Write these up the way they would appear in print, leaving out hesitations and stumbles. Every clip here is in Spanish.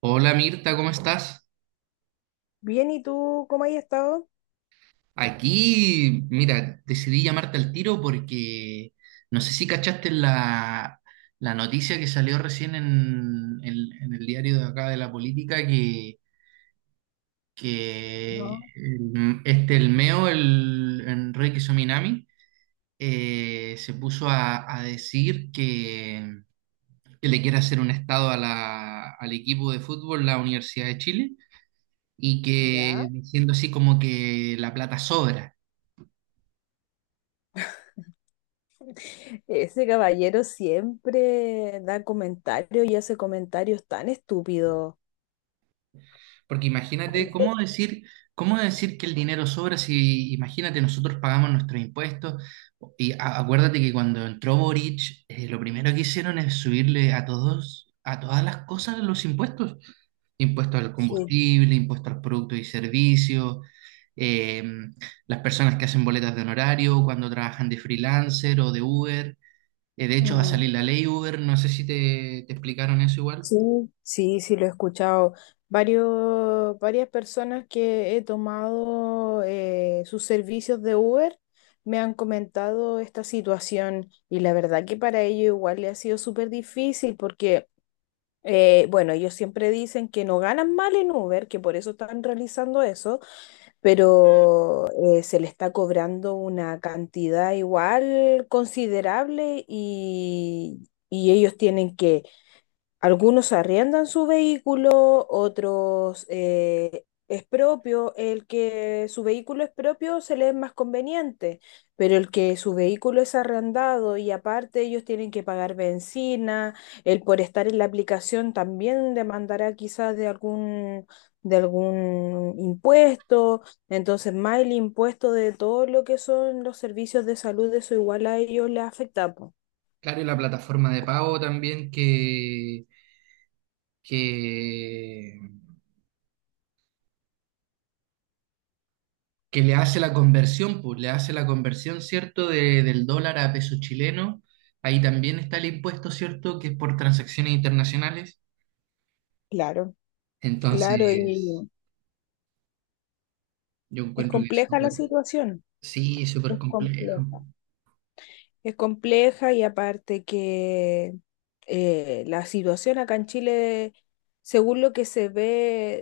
Hola Mirta, ¿cómo estás? Bien, ¿y tú cómo has estado? Aquí, mira, decidí llamarte al tiro porque no sé si cachaste la noticia que salió recién el en el diario de acá de la política que No. El MEO, el Enrique Sominami, se puso a decir que le quiere hacer un estado a al equipo de fútbol, la Universidad de Chile, y que Ya. diciendo así como que la plata sobra. Ese caballero siempre da comentarios y hace comentarios tan estúpidos. Porque Ay, imagínate, cómo decir que el dinero sobra si, imagínate, nosotros pagamos nuestros impuestos? Y acuérdate que cuando entró Boric, lo primero que hicieron es subirle a a todas las cosas los impuestos. Impuesto al sí. combustible, impuestos a los productos y servicios, eh, las personas que hacen boletas de honorario cuando trabajan de freelancer o de Uber. De hecho, va a Mm. salir la ley Uber, no sé si te explicaron eso igual. Sí, sí, sí, lo he escuchado. Varias personas que he tomado sus servicios de Uber me han comentado esta situación y la verdad que para ellos igual le ha sido súper difícil porque, bueno, ellos siempre dicen que no ganan mal en Uber, que por eso están realizando eso, pero se le está cobrando una cantidad igual considerable y ellos tienen que algunos arriendan su vehículo, otros es propio. El que su vehículo es propio se le es más conveniente, pero el que su vehículo es arrendado y aparte ellos tienen que pagar benzina, el por estar en la aplicación también demandará quizás de algún impuesto. Entonces, más el impuesto de todo lo que son los servicios de salud, eso igual a ellos les afecta, po. Claro, y la plataforma de pago también que, que le hace la conversión, pues le hace la conversión, ¿cierto?, de- del dólar a peso chileno. Ahí también está el impuesto, ¿cierto?, que es por transacciones internacionales. Claro, claro, y, Entonces, sí. yo Es encuentro que es compleja la situación. sí, es súper Es complejo. compleja. Es compleja y aparte que la situación acá en Chile, según lo que se ve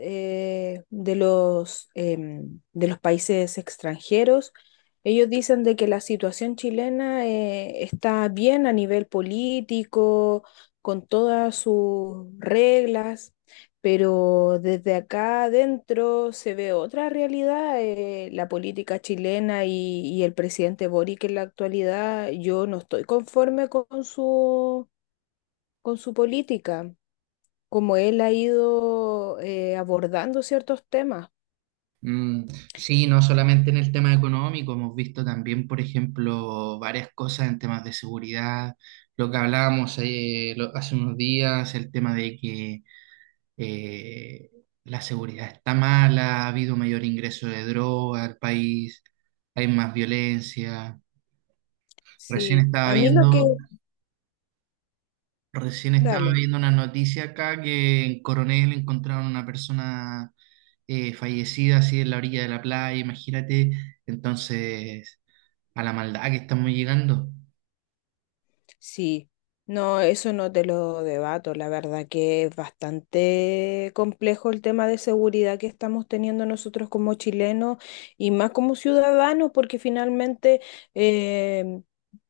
de los, de los países extranjeros, ellos dicen de que la situación chilena está bien a nivel político, con todas sus reglas, pero desde acá adentro se ve otra realidad. La política chilena y el presidente Boric en la actualidad, yo no estoy conforme con su política, como él ha ido abordando ciertos temas. Mm, sí, no solamente en el tema económico, hemos visto también, por ejemplo, varias cosas en temas de seguridad, lo que hablábamos hace unos días, el tema de que eh, la seguridad está mala, ha habido mayor ingreso de droga al país, hay más violencia. Recién Sí, estaba a mí lo que... viendo, recién estaba Dale. viendo una noticia acá que en Coronel encontraron una persona fallecida así en la orilla de la playa, imagínate, entonces a la maldad que estamos llegando. Sí, no, eso no te lo debato. La verdad que es bastante complejo el tema de seguridad que estamos teniendo nosotros como chilenos y más como ciudadanos, porque finalmente eh,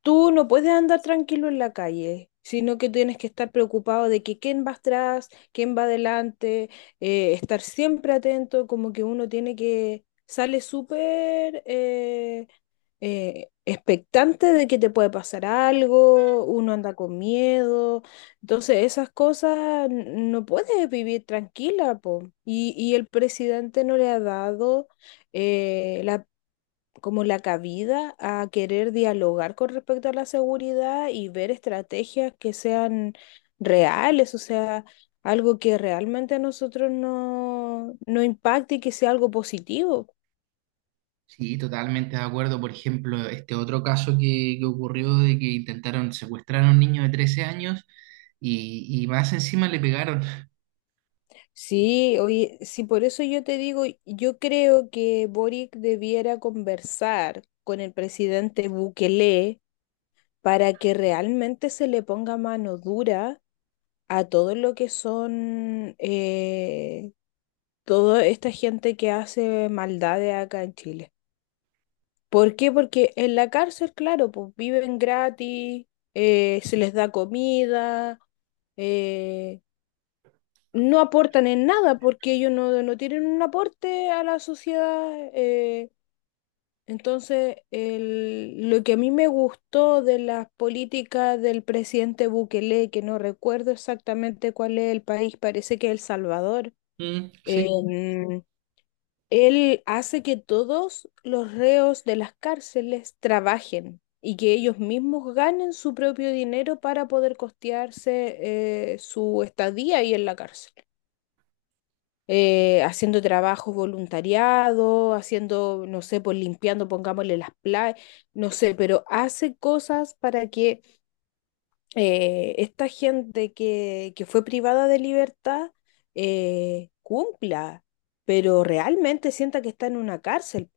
tú no puedes andar tranquilo en la calle, sino que tienes que estar preocupado de que quién va atrás, quién va adelante, estar siempre atento, como que uno tiene que, sale súper, expectante de que te puede pasar algo, uno anda con miedo, entonces esas cosas no puedes vivir tranquila, po. Y el presidente no le ha dado la, como la cabida a querer dialogar con respecto a la seguridad y ver estrategias que sean reales, o sea, algo que realmente a nosotros no, no impacte y que sea algo positivo. Sí, totalmente de acuerdo. Por ejemplo, este otro caso que ocurrió de que intentaron secuestrar a un niño de 13 años y más encima le pegaron. Sí, oye, sí, por eso yo te digo, yo creo que Boric debiera conversar con el presidente Bukele para que realmente se le ponga mano dura a todo lo que son toda esta gente que hace maldades acá en Chile. ¿Por qué? Porque en la cárcel, claro, pues viven gratis, se les da comida. eh, no aportan en nada porque ellos no, no tienen un aporte a la sociedad. Entonces, lo que a mí me gustó de las políticas del presidente Bukele, que no recuerdo exactamente cuál es el país, parece que es El Salvador, Mm, sí. em, él hace que todos los reos de las cárceles trabajen, y que ellos mismos ganen su propio dinero para poder costearse su estadía ahí en la cárcel. Haciendo trabajo voluntariado, haciendo, no sé, pues limpiando, pongámosle las playas, no sé, pero hace cosas para que esta gente que fue privada de libertad cumpla, pero realmente sienta que está en una cárcel.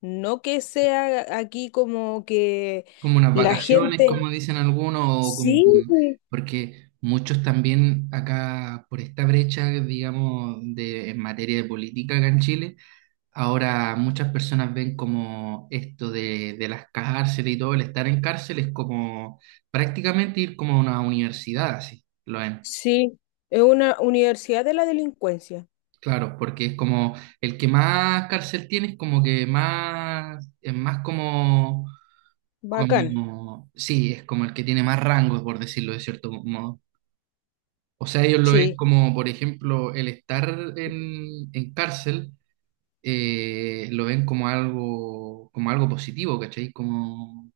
No que sea aquí como que Como unas la vacaciones, gente... como dicen algunos, o como, Sí, sí, porque muchos también acá por esta brecha, digamos, en materia de política acá en Chile, ahora muchas personas ven como esto de las cárceles y todo, el estar en cárcel es como prácticamente ir como a una universidad, así, lo ven. sí, es una universidad de la delincuencia. Claro, porque es como el que más cárcel tiene es como que más, es más como Bacán, como, sí, es como el que tiene más rangos, por decirlo de cierto modo. O sea, ellos lo ven sí. como, por ejemplo, el estar en cárcel, lo ven como algo positivo, ¿cachai? Como,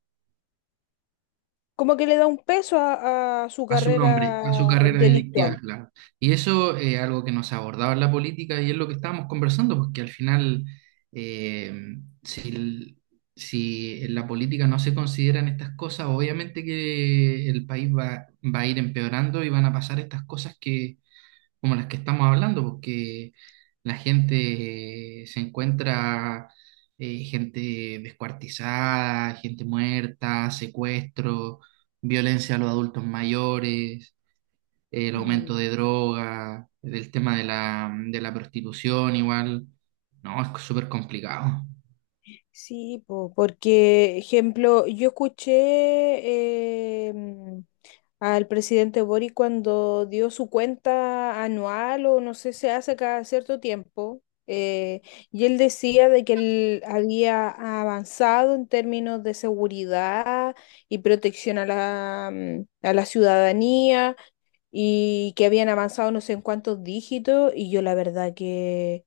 Como que le da un peso a su a su nombre, carrera a su carrera delictiva, delictual. claro. Y eso es algo que nos abordaba en la política y es lo que estábamos conversando, porque al final, eh, si, el- si en la política no se consideran estas cosas, obviamente que el país va a ir empeorando y van a pasar estas cosas que como las que estamos hablando, porque la gente se encuentra gente descuartizada, gente muerta, secuestro, violencia a los adultos mayores, el aumento Mm. de droga, del tema de de la prostitución igual. No, es súper complicado. Sí, po, porque, ejemplo, yo escuché al presidente Boric cuando dio su cuenta anual o no sé, se hace cada cierto tiempo, y él decía de que él había avanzado en términos de seguridad y protección a la, a la ciudadanía, y que habían avanzado no sé en cuántos dígitos y yo la verdad que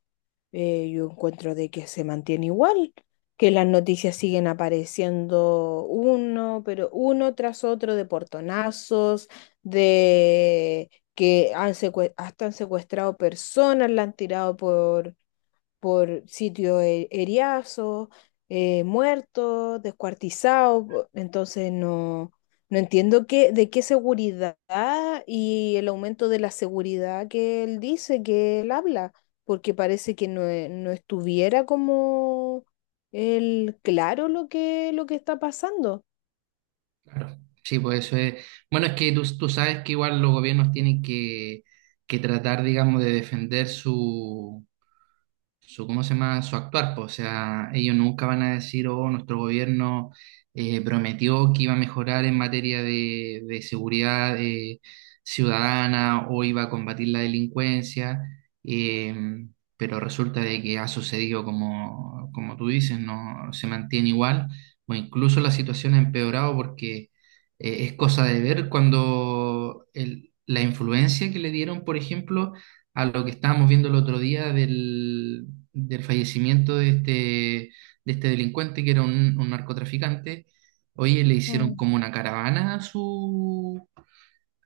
yo encuentro de que se mantiene igual, que las noticias siguen apareciendo uno, pero uno tras otro de portonazos, de que han hasta han secuestrado personas, la han tirado por sitio heriazo, muerto, descuartizado, entonces no, no entiendo qué, de qué seguridad y el aumento de la seguridad que él dice, que él habla, porque parece que no, no estuviera como él claro lo que está pasando. Claro. Sí, pues eso es. Bueno, es que tú sabes que igual los gobiernos tienen que tratar, digamos, de defender su ¿cómo se llama? Su actuar, po. O sea, ellos nunca van a decir, oh, nuestro gobierno prometió que iba a mejorar en materia de seguridad ciudadana o iba a combatir la delincuencia, eh, pero resulta de que ha sucedido como, como tú dices, no se mantiene igual, o incluso la situación ha empeorado porque es cosa de ver cuando la influencia que le dieron, por ejemplo, a lo que estábamos viendo el otro día del fallecimiento de este delincuente que era un narcotraficante. Oye, le hicieron Mm. como una caravana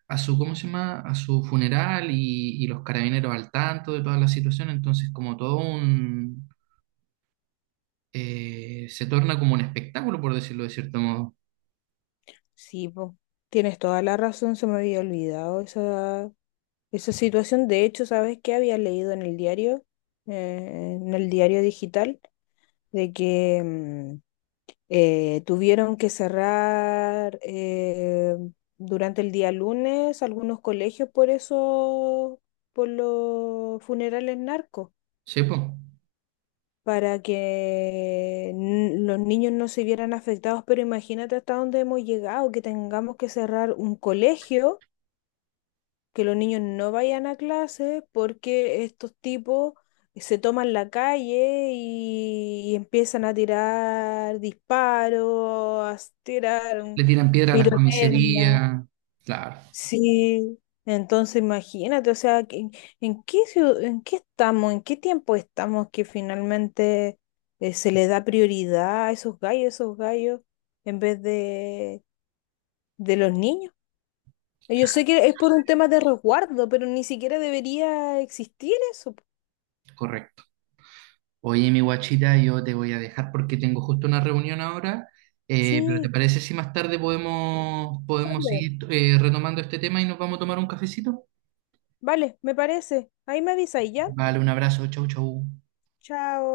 a su, ¿cómo se llama? A su funeral y los carabineros al tanto de toda la situación. Entonces, como todo un, se torna como un espectáculo, por decirlo de cierto modo. Sí, po, tienes toda la razón, se me había olvidado esa, esa situación. De hecho, ¿sabes qué había leído en el diario digital, de que tuvieron que cerrar durante el día lunes algunos colegios por eso, por los funerales narcos, ¿Sí, po? para que los niños no se vieran afectados? Pero imagínate hasta dónde hemos llegado, que tengamos que cerrar un colegio, que los niños no vayan a clase porque estos tipos se toman la calle y empiezan a tirar disparos, a tirar Le tiran piedra a las pirotecnia. comisarías. Claro, Sí, entonces imagínate, o sea, ¿en, en qué estamos, en qué tiempo estamos que finalmente se le da prioridad a esos gallos, en vez de los niños? Yo sé que es por un tema de resguardo, pero ni siquiera debería existir eso. correcto. Oye, mi guachita, yo te voy a dejar porque tengo justo una reunión ahora, pero ¿te Sí, parece si más tarde podemos vale, seguir retomando este tema y nos vamos a tomar un cafecito? vale, me parece. Ahí me avisáis ya. Vale, un abrazo, chau, chau. Chao.